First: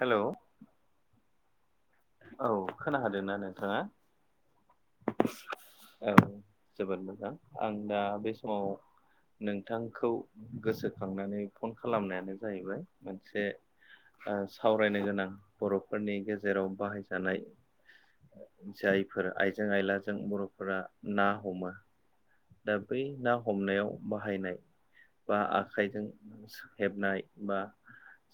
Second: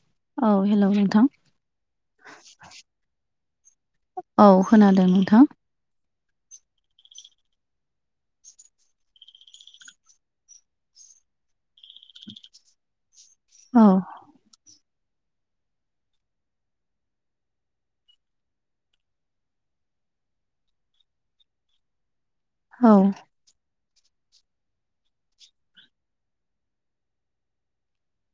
Hello औ hello नोंथां औ खोनाहादोंना नोंथाङा औ खोनादों नोंथां औ जोबोद मोजां आं दा बे समाव नोंथांखौ गोसोखांनानै फन खालामनायानो जाहैबाय मोनसे औ ओ सावरायनो गोनां बर'फोरनि गेजेराव बाहायजानाय जायफोर आइजें आयलाजों बर'फोरा ना हमो दा औ बै ना हमनायाव बाहायनाय बा आखाइजों हेबनाय बा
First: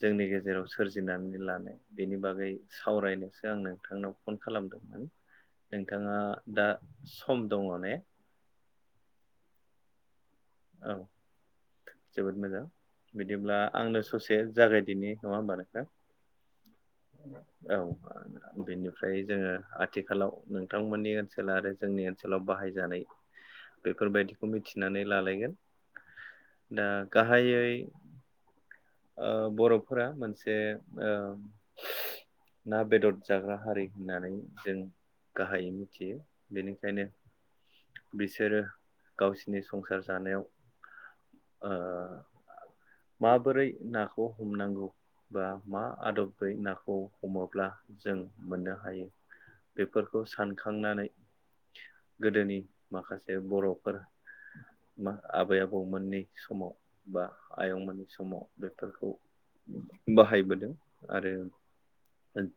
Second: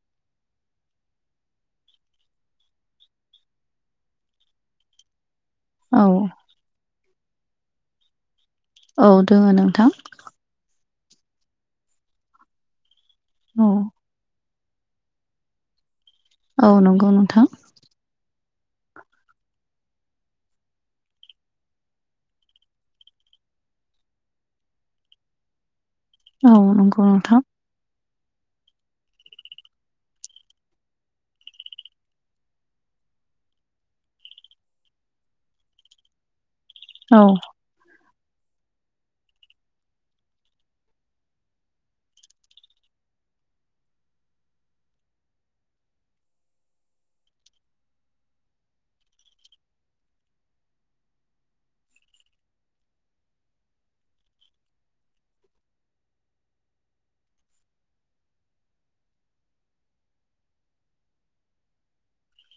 जोंनि गेजेराव सोरजिनानै लानाय बेनि बागै सावरायनो सो आं नोंथांनाव फन खालामदोंमोन औ नोंथाङा दा सम दङ ने औ दोङो नोंथां औ जोबोद मोजां बिदिब्ला औ आंनो ससे जागायदिनि नङा होनबा [unintelligible] औ नंगौ नोंथां औ बिनिफ्राय जोङो आथिखालाव नोंथांमोननि ओनसोल आरो जोंनि ओनसोलाव बाहायजानाय बेफोरबायदिखौ मिथिनानै लालायगोन औ दा नंगौ नोंथां गाहायै बर'फोरा मोनसे ओ ना बेदर जाग्रा हारि होननानै जों गाहायै मिथियो बेनिखायनो औ बिसोरो गावसिनि संसार जानायाव ओ माबोरै नाखौ हमनांगौ बा मा आदबै नाखौ हमोब्ला जों मोननो हायो बेफोरखौ सानखांनानै गोदोनि माखासे बर'फोर मा आबै आबौमोननि समाव बा आयंमोननि समाव बेफोरखौ बाहायबोदों आरो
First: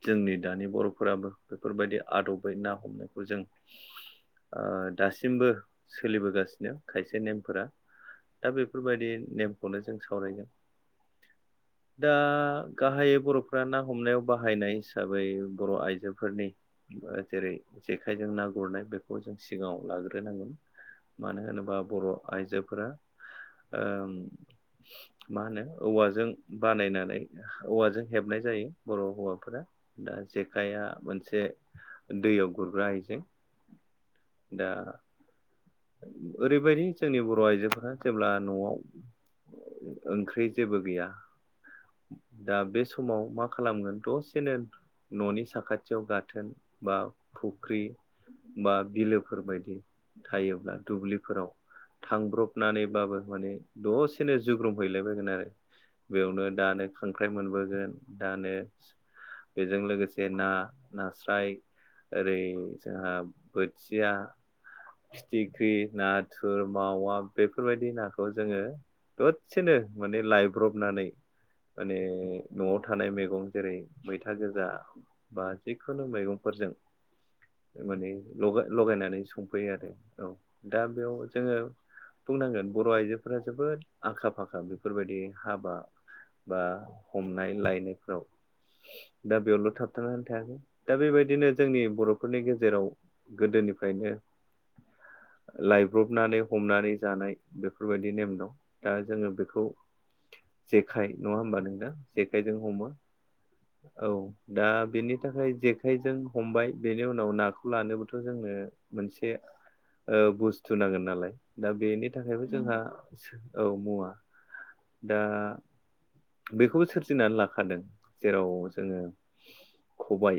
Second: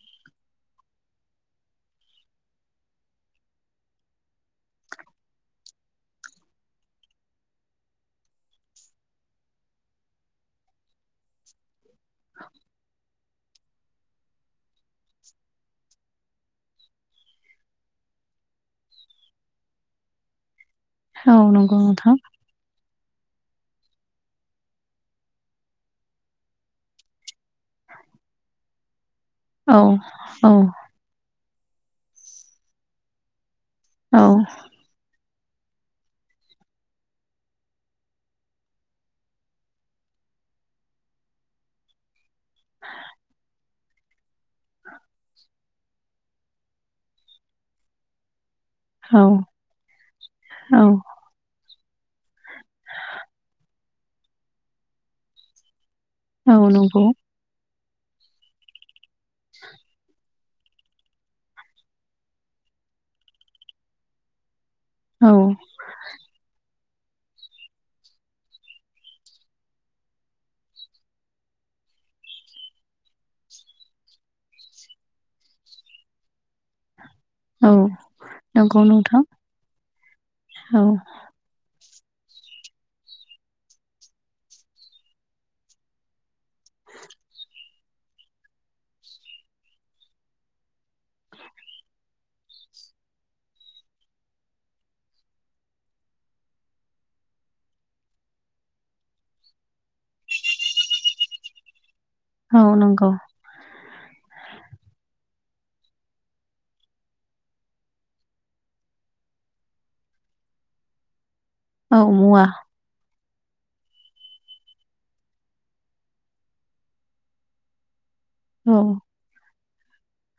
जोंनि दानि बर'फोराबो बेफोरबायदि आदबै ना हमनायखौ जों ओ दासिमबो सोलिबोगासिनो खायसे नेमफोरा दा बेफोरबायदि नेमखौनो जों सावरायगोन दा गाहायै बर'फ्रा ना हमनायाव बाहायनाय हिसाबै बर' आइजो फोरनि जेरै जेखायजों ना गुरनाय बेखौ जों सिगाङाव लाग्रोनांगोन औ मानो होनोबा नंगौ बर' नोंथां आइजोफोरा ओ मा होनो औवाजों बानायनानै औवाजों हेबनाय जायो बर' हौवा फोरा औ दा औ जेखाइआ मोनसे दैयाव गुरग्रा आइजें औ दा ओरैबायदि जोंनि बर' आइजोफोरा जेब्ला न'आव ओंख्रि जेबो गैया दा बे समाव मा खालामगोन दस सेनो न'नि साखाथियाव गाथोन बा फुख्रि बा औ बिलोफोरबायदि थायोब्ला औ दुब्लिफोराव थांब्रबनानैबाबो माने दसेनो जुग्रोमहैलाबायगोन आरो बेयावनो औ दानो नंगौ खांख्राइ मोनबोगोन दानो बेजों लोगोसे ना नास्राय ओरै जोंहा बोथिया औ फिथिख्रि नाथुर मावा बेफोरबायदि नाखौ जोङो दसेनो माने लायब्रबनानै माने न'आव थानाय मैगं जेरै मैथा गोजा बा जिखुनु मैगंफोरजों औ माने लगा नंगौ लगायनानै नोंथां संफायो आरो औ औ दा बेयाव जोङो बुंनांगोन बर' आइजोफोरा जोबोद आखा फाखा बेफोरबायदि हाबा बा हमनाय लायनायफोराव दा बेयावल' थाबथा थायाखै दा बेबायदिनो जोंनि बर'फोरनि गेजेराव गोदोनिफ्रायनो लायब्रबनानै हमनानै जानाय बेफोरबायदि नेम दं दा जोङो बेखौ जेखाय नङा होमबा नोंथां जेखाइजों औ हमो नंगौ औ दा बेनि थाखाय जेखाइजों हमबाय बेनि उनाव नाखौ लानोबोथ' जोंनो मोनसे ओ बुस्थु नांगोन नालाय दा औ बेनि मुवा थाखायबो जोंहा औ मुवा दा बेखौबो सोरजिनानै लाखादों जेराव औ जोङो खबाइ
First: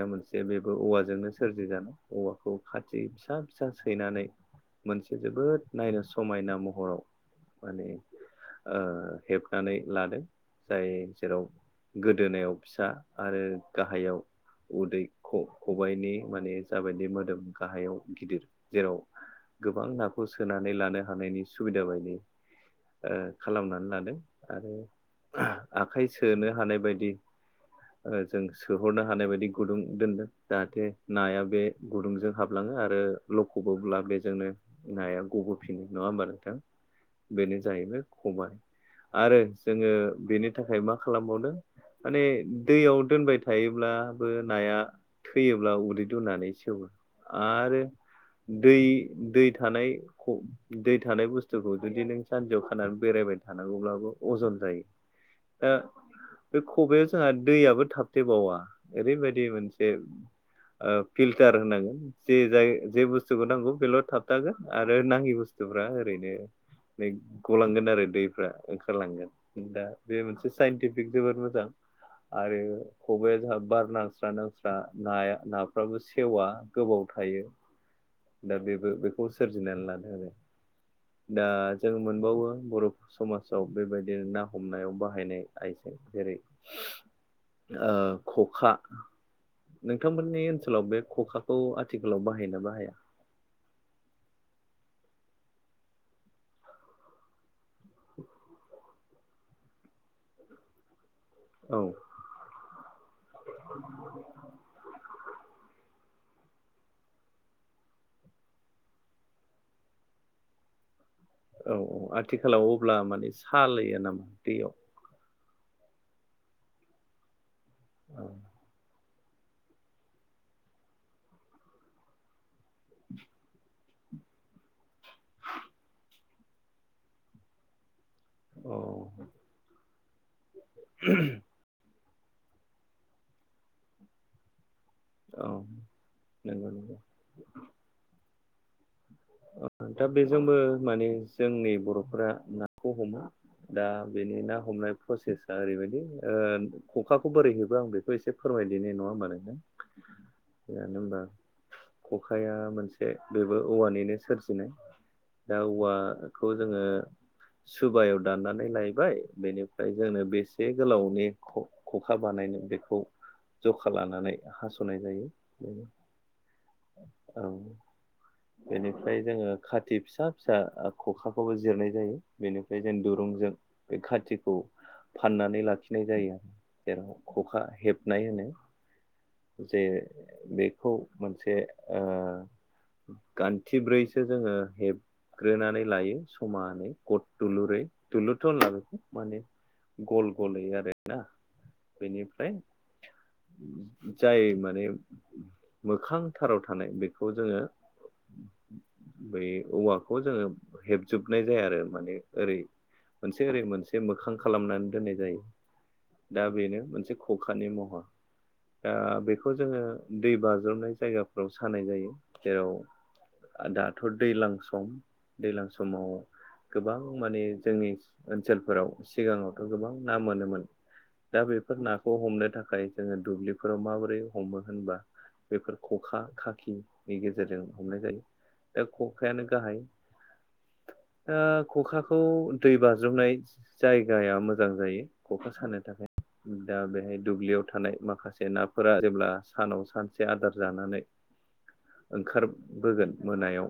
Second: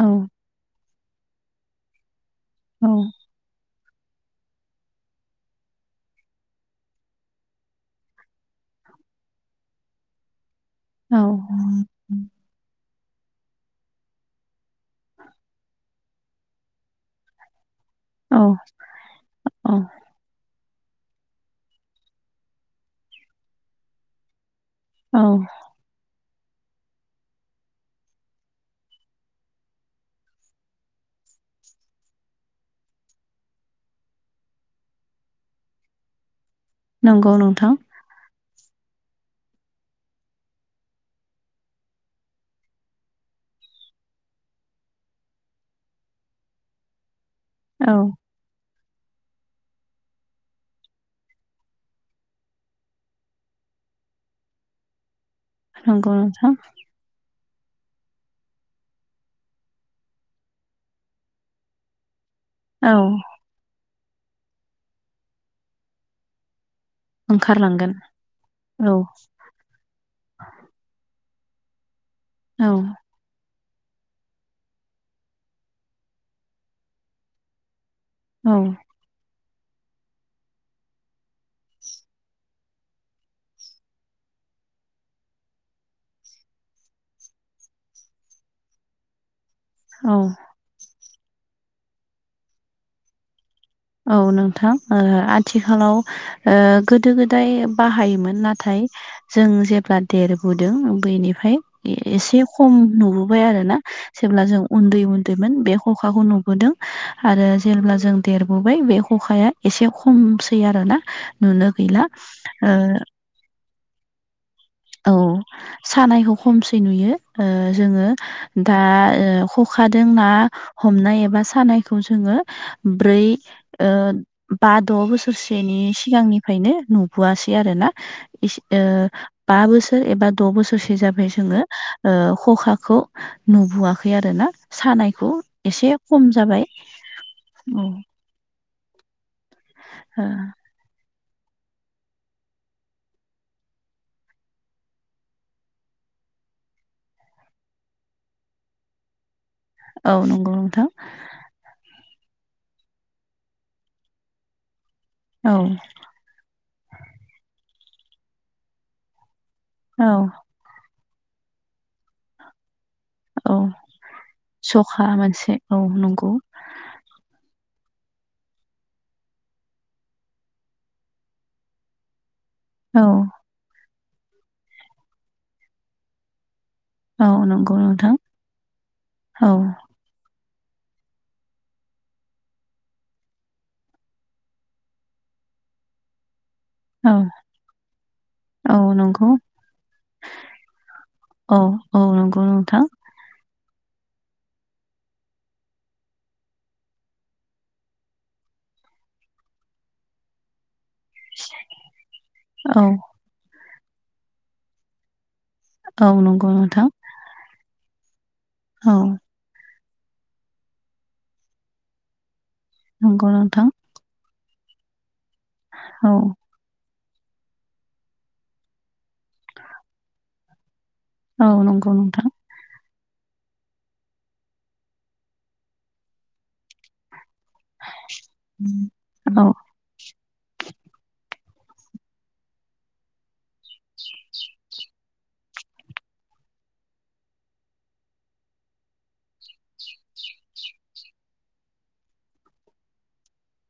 औ मोनसे बे औवाजोंनो सोरजि जानाय औवाखौ औ खाथि जि फिसा फिसा सैनानै मोनसे जोबोद नायनो समायना महराव माने ओ हेबनानै लादों जाय औ जेराव गोदोनायाव फिसा आरो गाहायाव उदै खबाइनि माने जाबायदि मोदोम गाहायाव औ गिदिर जेराव औ गोबां ना खौ सोनानै लानो हानायनि सुबिदा बायदि ओ खालामनानै लादों आरो औ आखाइ सोनो हानाय बायदि जों सोहरनो हानाय बायदि गुदुं दोनदों जाहाथे नाया बे गुदुंजों हाब लाङो आरो लखबोब्ला जोंनो नाया गबोफिनो नङा होमबा नोंथां नंगौ बेनो नोंथां जाहैबाय खबाय आरो जोङो बेनि थाखाय मा खालामबावदों माने दैयाव दोनबाय थायोब्लाबो नाया थैयोब्ला उदै दुनानै सेवो आरो औ दै दै थानाय ख दै थानाय बुस्थुखौ जुदि नों सानसेयाव खानानै बेरायबाय थानांगौब्लाबो अजन जायो दा नंगौ नोंथां बे खबयाव जोंहा दैयाबो थाबथेबावा ओरैबायदि मोनसे ओ फिल्टार होननांगोन जे जाय औ जे बुस्थुखौ नांगौ बेल' थाबथागोन आरो नाङि बुस्थुफ्रा ओरैनो गलांगोन ओंखारलांगोन आरो दैफ्रा औ ओंखारलांगोन दा बे मोनसे साइनटिफिक जोबोद मोजां आरो औ खबाइाया जोंहा बार नांस्रा नांस्रा नाया नाफ्राबो सेवा गोबाव थायो। दा औ बेबो बेखौ सोरजिनानै लादों आरो दा जों मोनबावो बर' समाजाव बेबायदिनो ना हमनायाव बाहायनाय आइजें जेरै खंखा औ नोंथांमोननि ओनसोलाव बे खखाखौ आथिखालाव बाहायोना बाहाया औ नोंथां आथिखालाव गोदो गोदाय बाहायोमोन नाथाय जों जेब्ला देरबोदों बेनिफ्राय औ ओमफ्राय एसे खम नुबोबाय आरो ना जेब्ला जों उन्दै उन्दैमोन बे खखाखौ नुबोदों आरो जेब्ला जों देर नुबोबाय बे खखाया एसे खमसै आरोना नुनो गैला सायो नामा दैयाव औ सानायखौ खमसै नुयो जोङो। औ दा खखाजों ना हमनाय एबा सानायखौ जोङो। ब्रै बा द बोसोरसेनि सिगांनिफ्रायनो नुबोआसै आरो ना औ बा बोसोर एबा द' बोसोरसो जाबाय जोङो। खखाखौ नुबोआखै आरोना सानाय बेखौ औ एसे खम जाबाय नंगौ नंगौ औ। दा बेजोंबो माने जोंनि बर'फोरा नाखौ हमो। दा बेनि ना हमनाय प्रसेसा ओरैबायदि खखाखौ बोरै हबो आं बेखौ एसे फोरमायदिनाय नङा होनबा नोंनो ओ औ नंगौ नोंथां जानो हबा खखाया मोनसे बेबो औवानिनो सोरजिनाय औ दा औवा खौ जोङो सुबायाव दाननानै लायबाय बेनिफ्राय औ जोंनो बेसे जे गोलावनि खखा बानायनो बेखौ औ जखा लानानै हासनाय जायो बेनो नोंखौ औ। बेनिफ्राय जोङो खाति फिसा फिसा खखाखौबो जिरनाय जायो बेनि ओफ्राय जों औ दुरुंजों बे खाथिखौ फाननानै लाखिनाय जायो आरो। जेराव औ खखा नंगौ नोंथां हेबनाय होनो। औ जे बेखौ मोनसे गान्थिब्रैसो जोङो हेबग्रोनानै लायो समान। औ क थुलुरै थुलुरथ' ला औ बेखौ नंगौ माने गल गलयै आरो ना। औ औ नंगौ नोंथां। उम। जाय माने मोखांथाराव थानाय बेखौ जोङो। बै औवाखौ जोङो हेबजोबनाय जाया आरो माने ओरै औ मोनसे ओरै मोनसे मोखां खालामनानै दोननाय जायो औ दा नंगौ बेनो नोंथां मोनसे खखानि मह दा औ बेखौ जोङो दै बाज्रबनाय जायगाफ्राव सानाय जायो नंगौ नोंथां जेराव दाथ' दैज्लां सम दैज्लां समाव औ गोबां माने जोंनि ओनसोलफोराव सिगाङावथ' गोबां ना मोनोमोन। दा औ बेफोर नंगौ नाखौ नोंथां हमनो थाखाय जोङो दुब्लि फोराव माबोरै हमो होनबा बेफोर खखा खाखिनि गेजेरजों हमनाय जायो दा औ खखायानो गाहाय खखाखौ दै बाज्रुमनाय जायगाया मोजां जायो। खखा सानो थाखाय दा बेहाय दुब्लियाव थानाय माखासे नाफोरा जेब्ला सानाव सानसे आदार जानानै ओंखारबोगोन मोनायाव।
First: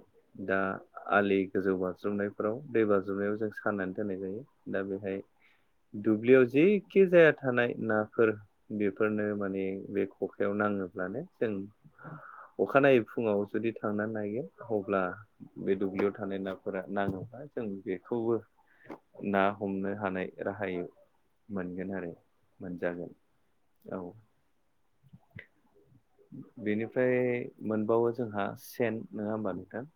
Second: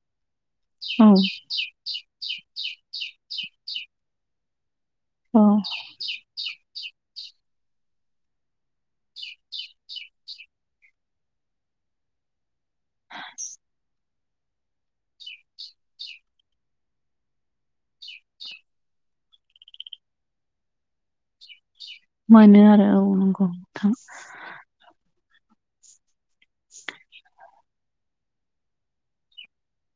दा औ आलि गोजौ बाज्रुमनायफोराव दै बाज्रुमनायाव जों साननानै दोननाय जायो दा बेहाय। औ दुब्लियाव जेखि जाया थानाय नाफोर बेफोरनो माने। बे खखायाव नाङोब्लानो जों अखानायै फुङाव जुदि थांनानै नागिर अब्ला बे दुब्लियाव थानाय नाफोरा नाङोबा जों बेखौबो। ना हमनो हानाय राहाय मोनगोन आरो। मोनो आरो मोनजागोन औ नंगौ। औ [unintelligible] बेनिफ्राय मोनबावो जोंहा सेन नङा होमबा नोंथां।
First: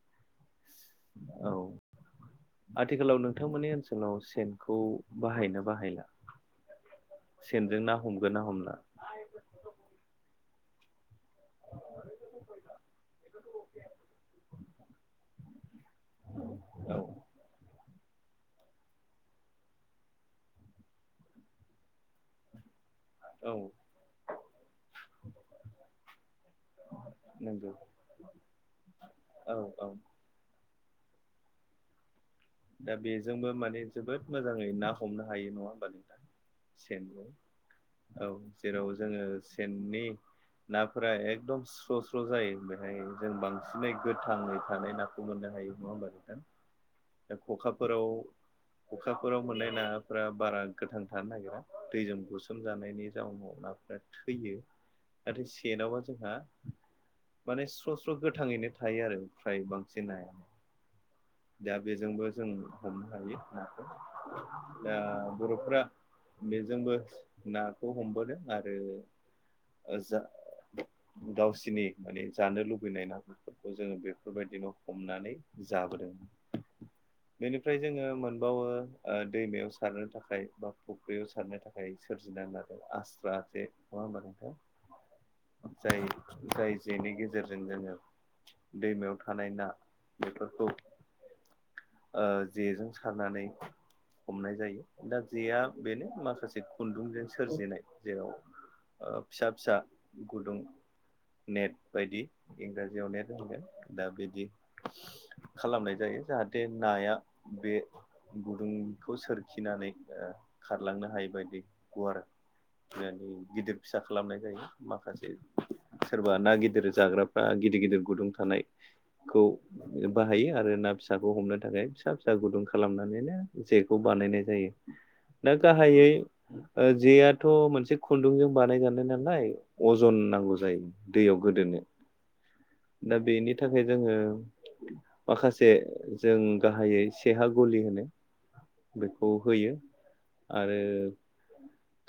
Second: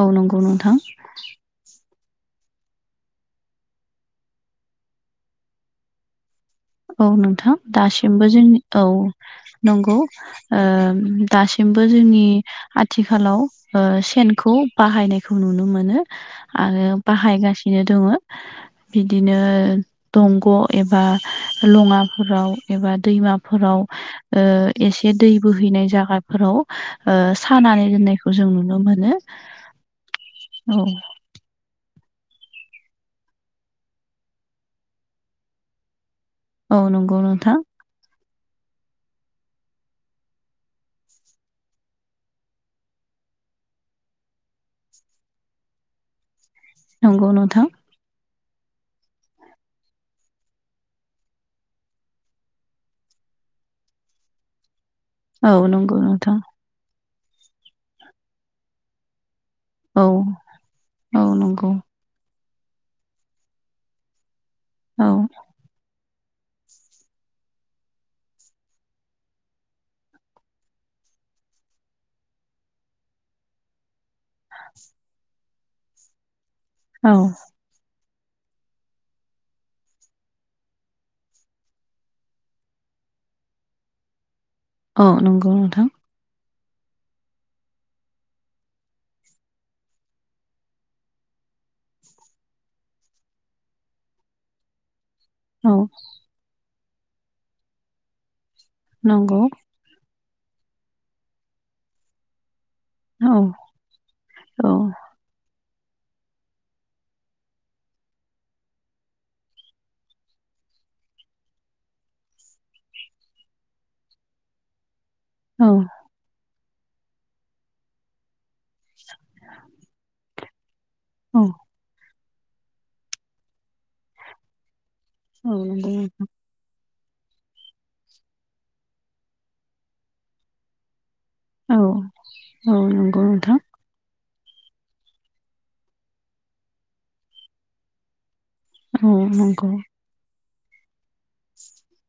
औ नंगौ नंगौ। औ। आथिखालाव नोंथांमोननि ओनसोलाव सेनखौ बाहायनो बाहायला औ नोंथां सेनजों ना दासिमबो हमगोन ना जोंनि हमला औ नंगौ। दासिमबो जोंनि आथिखालाव सेनखौ बाहायनायखौ नुनो मोनो। आरो औ बाहायगासिनो दोङो बिदिनो दंग' एबा लङाफोराव। एबा औ दैमाफोराव एसे दै बोहैनाय जायागाफोराव नंगौ सानानै दोननायखौ जों नुनो मोनो। औ औ। औ। दा बेजोंबो माने जोबोद मोजाङै ना हमनो हायो नङा होमबा नोंथां। औ सेन नंगौ नोंथां औ जेराव जोङो सेननि नाफोरा एकदम स्र' स्र' जायो बेहाय जों बांसिनै गोथाङै थानाय नाखौ मोननो हायो नङा होमबा नोंथां। नंगौ दा नोंथां खखाफोरा अखाफोराव मोननाय नाफोरा बारा गोथां थानो नागिरा दैजों बुसोम जानायनि जाउनाव नाफोरा। थैयो। नाथाय औ नंगौ सेनावबा जोंहा नोंथां माने स्र' स्र' गोथाङैनो थायो आरो। फ्राय औ बांसिन औ नंगौ दा बेजोंबो जों हमनो हायो नाखौ दा औ बर'फ्रा। बेजोंबो नाखौ हमबोदों आरो। जा गावसिनि माने जानो लुबैनाय नाफोरखौ जोङो बे बेफोरबायदिनो हमनानै जाबोदों। औ। बेनिफ्राय जोङो मोनबावो दैमायाव सारनो थाखाय बा फुख्रियाव सारनो थाखाय। मफ्राय सोरजिनांगोन आरो आस्रा जे नङा होमबा नोंथां। औ नंगौ नोंथां। जाय जाय जेनि गेजेरजों जोङो दैमायाव थानाय ना बेफोरखौ। जेजों सारनानै हमनाय जायो दा जेया औ बेनो माखासे। खुन्दुंजों सोरजिनाय जेराव नंगौ फिसा फिसा। गुदुं नेट बायदि इंराजि। जवनाया औ दोनगोन दा बिदि औ खालामनाय जायो जाहाथे। नाया बे गुदुंखौ सोरखिनानै खारलांनो हायैबायदि गुवार माने गिदिर फिसा खालामनाय जायो माखासे। औ। सोरबा ना गिदिर जाग्राफ्रा गिदिर गिदिर गुदुं थानायखौ हायो आरो ना फिसाखौ औ हमनो थाखाय फिसा फिसा गुदुं खालामनानैनो जेखौ बानायनाय जायो। औ दा नंगौ गाहायै जेआथ' मोनसे खुन्दुंजों बानायजानाय नालाय। अजन नांगौ जायो दैयाव औ गोदोनो औ दा नंगौ बेनि नोंथां था फ्राय जोङो माखासे जों गाहायै सेहा गलि होनो औ बेखौ नंगौ होयो आरो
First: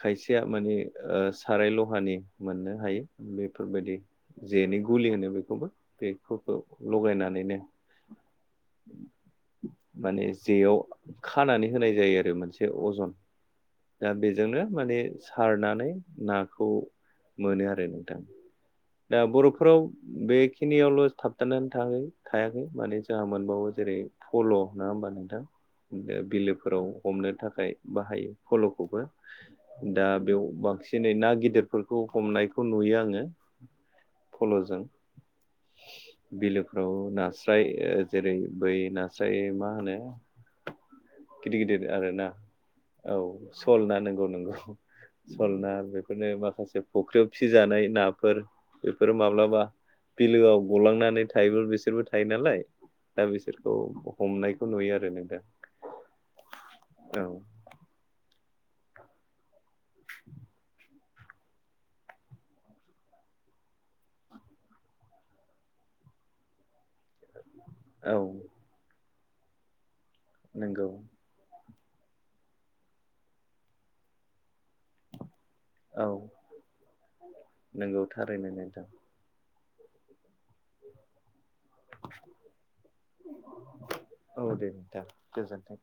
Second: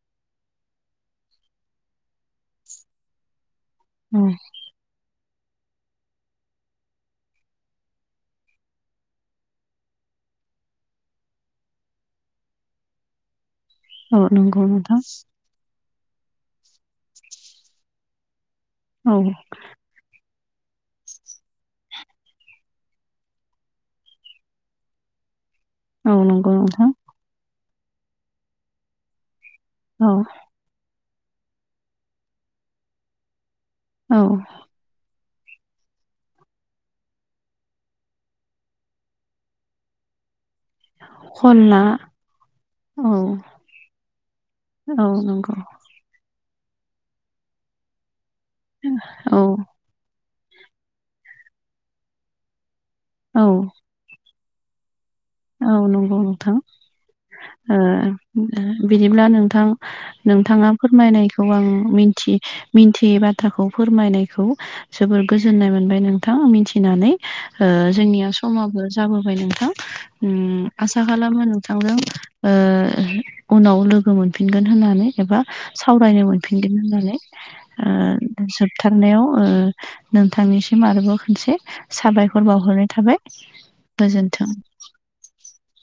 खायसेया माने ओ साराय लहानि मोननो हायो बेफोरबायदि औ जेनि गुलि होनो बे खौबो बेखौबो लगायनानैनो माने जेयाव खानानै होनाय जायो आरो मोनसे अजन दा औ बेजोंनो नंगौ माने नोंथां सारनानै नाखौ मोनो आरो नोंथां औ दा बर'फोराव बेखिनियावल' थाबथानानै थाङाखै थायाखै माने जोंहा मोनबावो जेरै फल' नङा होमबा औ नोंथां नंगौ बिलोफोराव नोंथां हमनो थाखाय बाहायो फल'खौबो दा औ बेयाव बांसिनै ना गिदिरफोरखौ हमनायखौ नुयो आङो औ फल'जों बिलोफ्राव नास्राय जेरै बै नास्राय मा होनो गिदिर खनला गिदिर आरो ना औ सल ना नंगौ नंगौ औ नंगौ सल ना बे फोरनो माखासे फख्रियाव फिजानाय नाफोर बेफोरो औ माब्लाबा बिलोआव गलांनानै थायोबो बिसोरबो थायो नालाय दा औ बिसोरखौ हमनायखौ नुयो आरो नोंथां औ नंगौ नोंथां औ ओ बिदिब्ला नोंथां नोंथाङा फोरमायनायखौ आं मिथि मिन्थियै बाथ्राखौ फोरमायनायखौ जोबोर गोजोननाय मोनबाय नोंथां मिथिनानै ओ औ जोंनिया समाबो जाबोबाय नोंथां नंगौ आसा खालामो थांदों ओ उनाव लोगो मोन फिनगोन होननानै एबा औ सावरायनो मोनफिनगोन होननानै ओ नंगौ थारैनो नोंथां जोबथारनायाव ओ नोंथांनिसिम आरोबाव खनसे साबायखर बावहरनाय थाबाय गोजोन्थों [unintelligible] गोजोन्थों